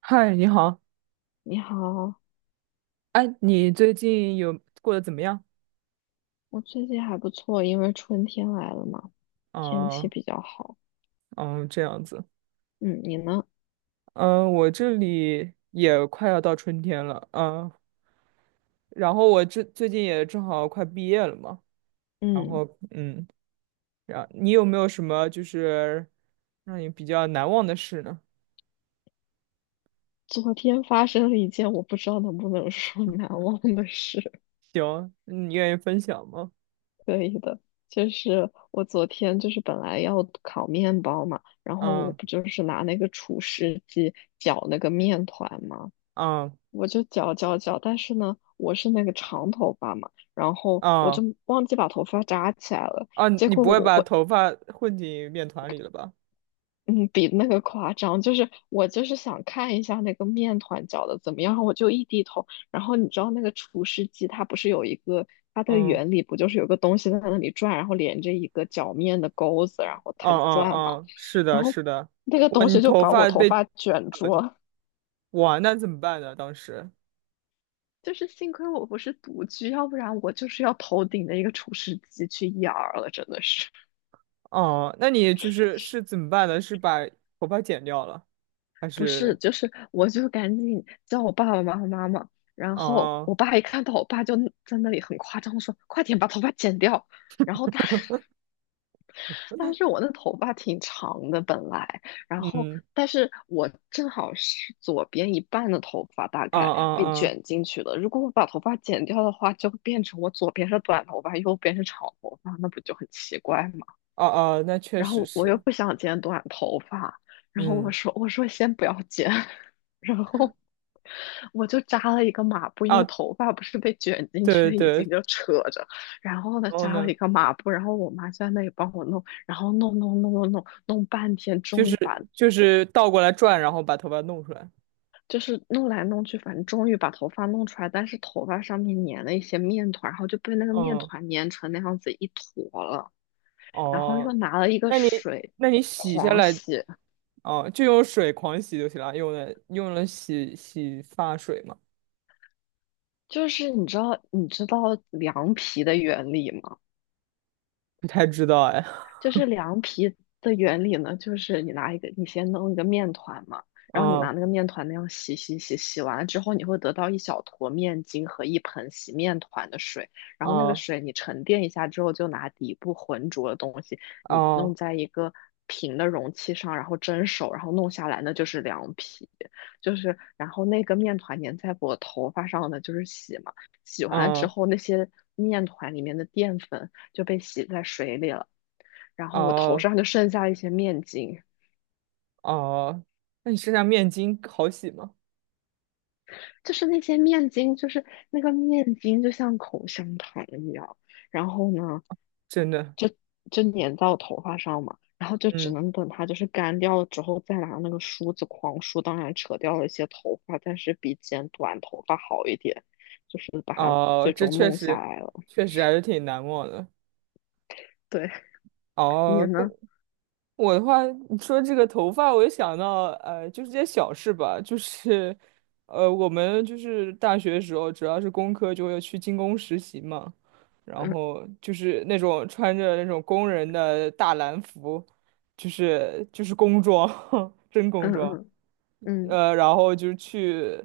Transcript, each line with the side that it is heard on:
right: 嗨，你好，
left: 你好，
right: 哎，你最近有过得怎么样？
left: 我最近还不错，因为春天来了嘛，天气
right: 嗯
left: 比较好。
right: 嗯，这样子，
left: 嗯，你呢？
right: 嗯，我这里也快要到春天了，然后我这最近也正好快毕业了嘛，然
left: 嗯，
right: 后然你有没有什么就是让你比较难忘的事呢？
left: 昨天发生了一件我不知道能不能说 难忘的事，
right: 行，你愿意分享吗？
left: 可以的。就是我昨天就是本来要烤面包嘛，然后我
right: 嗯
left: 不就是拿那个厨师机搅那个面团嘛，
right: 嗯
left: 我就搅搅搅，但是呢，我是那个长头发嘛，然后我
right: 嗯。
left: 就忘记把头发扎起来了，
right: 啊，
left: 结
right: 你
left: 果
right: 不会
left: 我
right: 把
left: 我
right: 头发混进面团里了吧？
left: 嗯，比那个夸张，就是我就是想看一下那个面团搅的怎么样，我就一低头，然后你知道那个厨师机它不是有一个它的
right: 嗯
left: 原理不就是有个东西在那里转，然后连着一个搅面的钩子，然后它就
right: 嗯嗯
left: 转嘛，
right: 嗯，是的，
left: 然后
right: 是的。
left: 那个
right: 哇，
left: 东
right: 你
left: 西就
right: 头
left: 把我
right: 发
left: 头
right: 被
left: 发卷
right: 呃
left: 住了。
right: 哇，那怎么办呢？当时，
left: 就是幸亏我不是独居，要不然我就是要头顶的一个厨师机去养儿了，真的是。
right: 哦，那你就是怎么办呢？是把头发剪掉了，还
left: 不是，
right: 是？
left: 就是我就赶紧叫我爸爸妈妈，然后
right: 哦，
left: 我爸一看到我爸就在那里很夸张的说：“快点把头发剪掉。”然后但是我那头发挺长的本来，然后
right: 嗯，
left: 但是我正好是左边一半的头发大
right: 啊
left: 概被
right: 啊啊，
left: 卷进去了，如果我把头发剪掉的话，就会变成我左边是短头发，右边是长头发，那不就很奇怪吗？
right: 哦哦，那确
left: 然
right: 实
left: 后我又
right: 是，
left: 不想剪短头发，然后我
right: 嗯，
left: 说我说先不要剪，然后我就扎了一个马步，因为
right: 啊，
left: 头发不是被卷进
right: 对对
left: 去，已经
right: 对，
left: 就扯着，然后呢
right: 然后
left: 扎了
right: 呢，
left: 一个马步，然后我妈就在那里帮我弄，然后弄弄弄弄弄弄半天，
right: 就
left: 终
right: 是
left: 于把
right: 就是倒过来转，然后把头发弄出来。
left: 就是弄来弄去，反正终于把头发弄出来，但是头发上面粘了一些面团，然后就被那个面
right: 嗯，
left: 团粘成那样子一坨了，然后又
right: 哦，
left: 拿了一个
right: 那你
left: 水
right: 那你洗下
left: 狂
right: 来，
left: 洗。
right: 哦，就用水狂洗就行了，用了洗洗发水吗？
left: 就是你知道凉皮的原理吗？
right: 不太知道哎。
left: 就是凉皮的原理呢，就是你拿一个，你先弄一个面团嘛，然后你拿
right: 哦
left: 那个面团那样洗洗洗，洗完了之后，你会得到一小坨面筋和一盆洗面团的水，然后那个
right: 哦
left: 水你沉淀一下之后，就拿底部浑浊的东西，你
right: 哦
left: 弄在一个平的容器上，然后蒸熟，然后弄下来，那就是凉皮，就是然后那个面团粘在我头发上的就是洗嘛，洗完了之
right: 哦。嗯。
left: 后那些面团里面的淀粉就被洗在水里了。然后我头
right: 哦
left: 上就剩下一些面筋，
right: 哦，那你身上面巾好洗吗？
left: 就是那些面筋，就是那个面筋就像口香糖一样，然后呢，
right: 真的，
left: 就就粘到头发上嘛，然后就只
right: 嗯，
left: 能等它就是干掉了之后，再拿那个梳子狂梳，当然扯掉了一些头发，但是比剪短头发好一点，就是把它
right: 哦，
left: 最
right: 这
left: 终
right: 确
left: 弄下
right: 实，
left: 来了。
right: 确实还是挺难忘的。
left: 对，你
right: 哦，
left: 呢？
right: 不，我的话，你说这个头发，我就想到，就是这些小事吧，就是，我们就是大学的时候，主要是工科，就会去精工实习嘛，然
left: 嗯
right: 后就是那种穿着那种工人的大蓝服，就是工装，真工
left: 嗯
right: 装。
left: 嗯嗯
right: 然后就是去，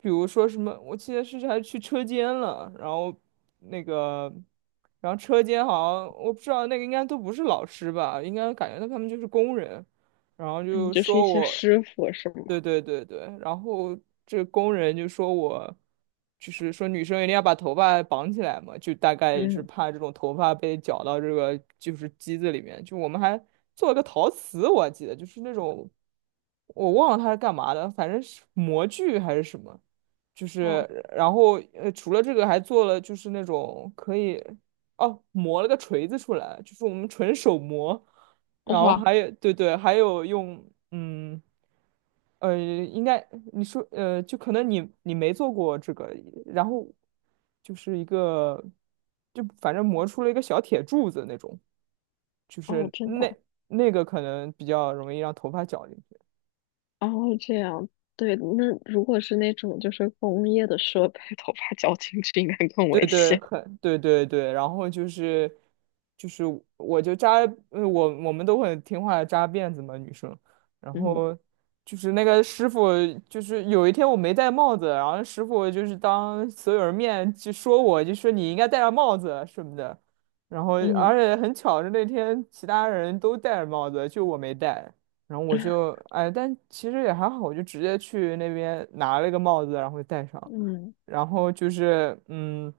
right: 比如说什么，我记得是还去车间了，然后那个，然后车间好像我不知道那个应该都不是老师吧，应该感觉到他们就是工人，然后
left: 嗯，
right: 就
left: 就是一
right: 说
left: 些
right: 我，
left: 师傅是吗？
right: 对对对对，然后这工人就说我，就是说女生一定要把头发绑起来嘛，就大概是
left: 嗯，
right: 怕这种头发被绞到这个就是机子里面，就我们还做了个陶瓷，我还记得就是那种。我忘了它是干嘛的，反正是模具还是什么，就是
left: 哇
right: 然后除了这个还做了就是那种可以哦磨了个锤子出来，就是我们纯手磨，然后
left: 哇
right: 还有对对，还有用嗯应该你说就可能你没做过这个，然后就是一个就反正磨出了一个小铁柱子那种，就
left: 哦，
right: 是
left: 真的。
right: 那个可能比较容易让头发绞。
left: 哦，这样，对，那如果是那种就是工业的设备，头发绞进去应该更
right: 对
left: 危
right: 对，
left: 险。
right: 很对对对，然后就是我就扎，我们都很听话的扎辫子嘛，女生，然
left: 嗯
right: 后就是那个师傅，就是有一天我没戴帽子，然后师傅就是当所有人面就说我，就说你应该戴上帽子什么的，然后
left: 嗯
right: 而且很巧是那天其他人都戴着帽子，就我没戴，然后我就哎，但其实也还好，我就直接去那边拿了个帽子，然后戴上。
left: 嗯，
right: 然后就是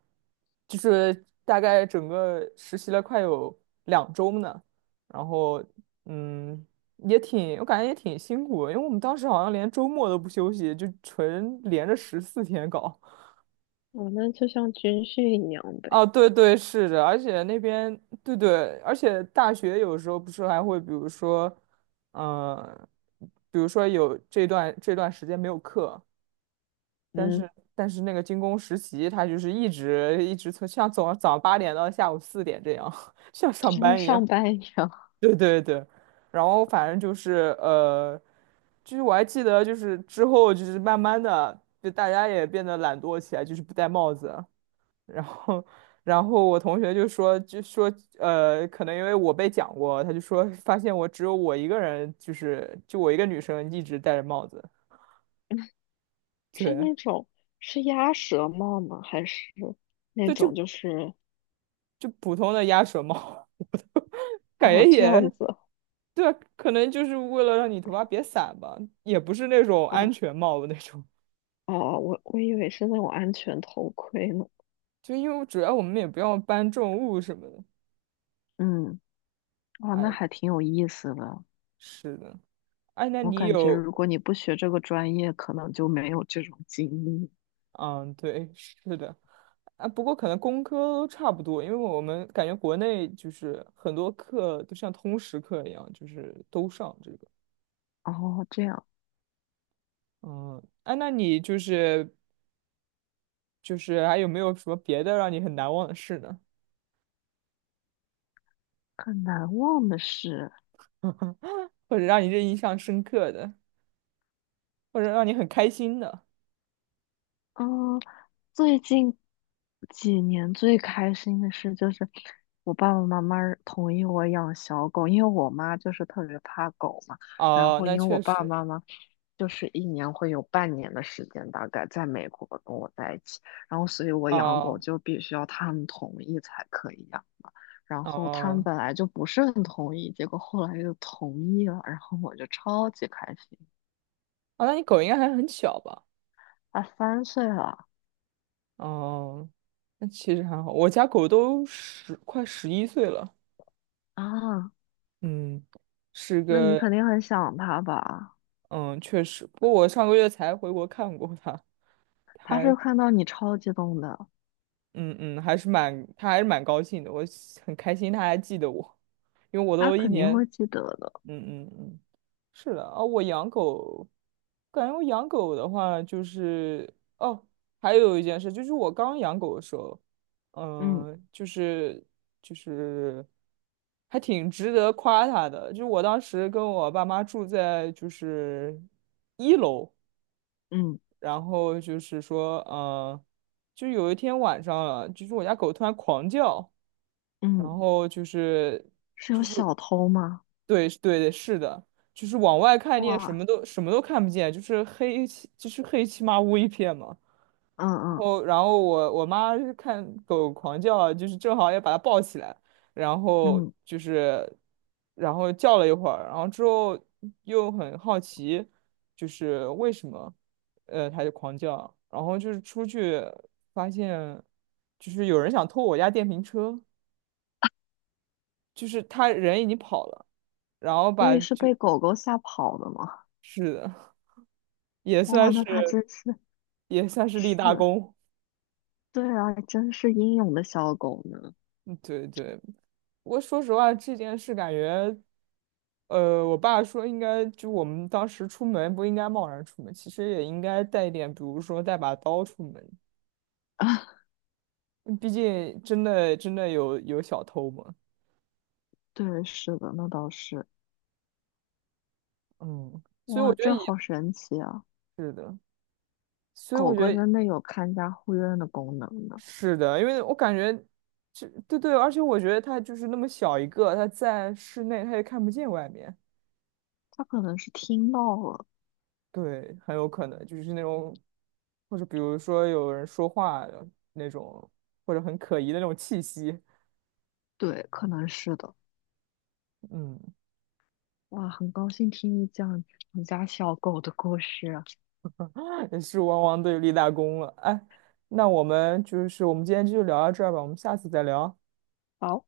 right: 就是大概整个实习了快有2周呢，然后嗯，也挺，我感觉也挺辛苦的因为我们当时好像连周末都不休息，就纯连着14天搞。
left: 哦，那就像军训一样呗。
right: 啊，对对，是的，而且那边，对对，而且大学有时候不是还会，比如说，嗯、比如说有这段时间没有课，但
left: 嗯，
right: 是那个军工实习，他就是一直一直从像从早上8点到下午4点这样，像
left: 就
right: 上
left: 像
right: 班一样。
left: 上班一样。
right: 对对对，然后反正就是就是我还记得，就是之后就是慢慢的，就大家也变得懒惰起来，就是不戴帽子。然后我同学就说可能因为我被讲过，他就说发现我只有我一个人，就是就我一个女生一直戴着帽子，
left: 是
right: 对
left: 那种是鸭舌帽吗？还是那
right: 对，
left: 种
right: 就
left: 就是
right: 就普通的鸭舌帽。感觉
left: 哦这样
right: 也
left: 子？
right: 对啊可能就是为了让你头发别散吧，也不是那种安
left: 哦
right: 全帽的那种，
left: 哦，我以为是那种安全头盔呢。
right: 就因为主要我们也不要搬重物什么的。
left: 嗯，哇，那
right: 哎，
left: 还挺有意思的。
right: 是的，哎，那
left: 我
right: 你
left: 感觉
right: 有，
left: 如果你不学这个专业，可能就没有这种经历。
right: 嗯，对，是的，啊，不过可能工科都差不多，因为我们感觉国内就是很多课都像通识课一样，就是都上这个。
left: 哦，这样
right: 嗯，哎，那你就是还有没有什么别的让你很难忘的事呢？
left: 很难忘的事，
right: 或者让你这印象深刻的？或者让你很开心的。
left: 嗯，最近几年最开心的事就是我爸爸妈妈同意我养小狗，因为我妈就是特别怕狗嘛，然
right: 哦，
left: 后
right: 那
left: 因为我
right: 确
left: 爸爸
right: 实。
left: 妈妈就是一年会有半年的时间大概在美国跟我在一起，然后所以我养狗
right: 哦
left: 就必须要他们同意才可以养嘛，然后他们
right: 哦。
left: 本来就不是很同意，结果后来又同意了，然后我就超级开心。
right: 啊，那你狗应该还很小吧？
left: 啊，3岁了
right: 哦，那其实还好。我家狗都十快11岁了。
left: 啊，
right: 嗯，是
left: 那你
right: 个
left: 肯定很想他吧？
right: 嗯，确实。不过我上个月才回国看过它，
left: 他
right: 还。
left: 是看到你超激动的，
right: 嗯嗯，还是蛮，他还是蛮高兴的，我很开心他还记得我，因为我
left: 他
right: 都一
left: 肯定
right: 年，
left: 会记得的。
right: 嗯嗯嗯，是的，啊，我养狗，感觉我养狗的话就是，哦，还有一件事就是我刚养狗的时候，
left: 嗯
right: 嗯，就是就是还挺值得夸它的，就是我当时跟我爸妈住在就是1楼。
left: 嗯
right: 然后就是说，就有一天晚上了，就是我家狗突然狂叫，
left: 嗯，
right: 然后就是
left: 是有
right: 就是
left: 小偷吗？
right: 对对对，是的，就是往外看你也什
left: 哇，
right: 么都什么都看不见，就是黑漆麻乌一片嘛。
left: 嗯
right: 然
left: 嗯
right: 后，然后我妈是看狗狂叫啊就是正好也把它抱起来，然后
left: 嗯，
right: 就是，然后叫了一会儿，然后之后又很好奇，就是为什么，它就狂叫啊，然后就是出去发现，就是有人想偷我家电瓶车，就是他人已经跑了，然后
left: 所
right: 把
left: 以是
right: 就
left: 被狗狗吓跑的吗？
right: 是的，也
left: 哇，
right: 算是
left: 那他真是
right: 也算是立
left: 是，
right: 大功，
left: 对啊，真是英勇的小狗呢。
right: 嗯对对，不过说实话，这件事感觉，我爸说应该就我们当时出门不应该贸然出门，其实也应该带一点，比如说带把刀出门，嗯毕竟真的真的有小偷嘛。
left: 对，是的，那倒是。
right: 嗯，所以我
left: 哇，
right: 觉得
left: 这
right: 也
left: 好神奇啊！
right: 是的，所以我
left: 狗
right: 觉
left: 狗
right: 得
left: 真的有看家护院的功能呢，
right: 是的，因为我感觉这对对，而且我觉得他就是那么小一个，他在室内他也看不见外面。
left: 它可能是听到了，
right: 对，很有可能就是那种，或者比如说有人说话的那种，或者很可疑的那种气息，
left: 对，可能是的。
right: 嗯，
left: 哇，很高兴听你讲你家小狗的故事。
right: 也是汪汪队立大功了。哎，那我们今天就聊到这儿吧，我们下次再聊。
left: 好，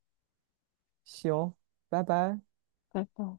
right: 行，拜拜。
left: 拜拜。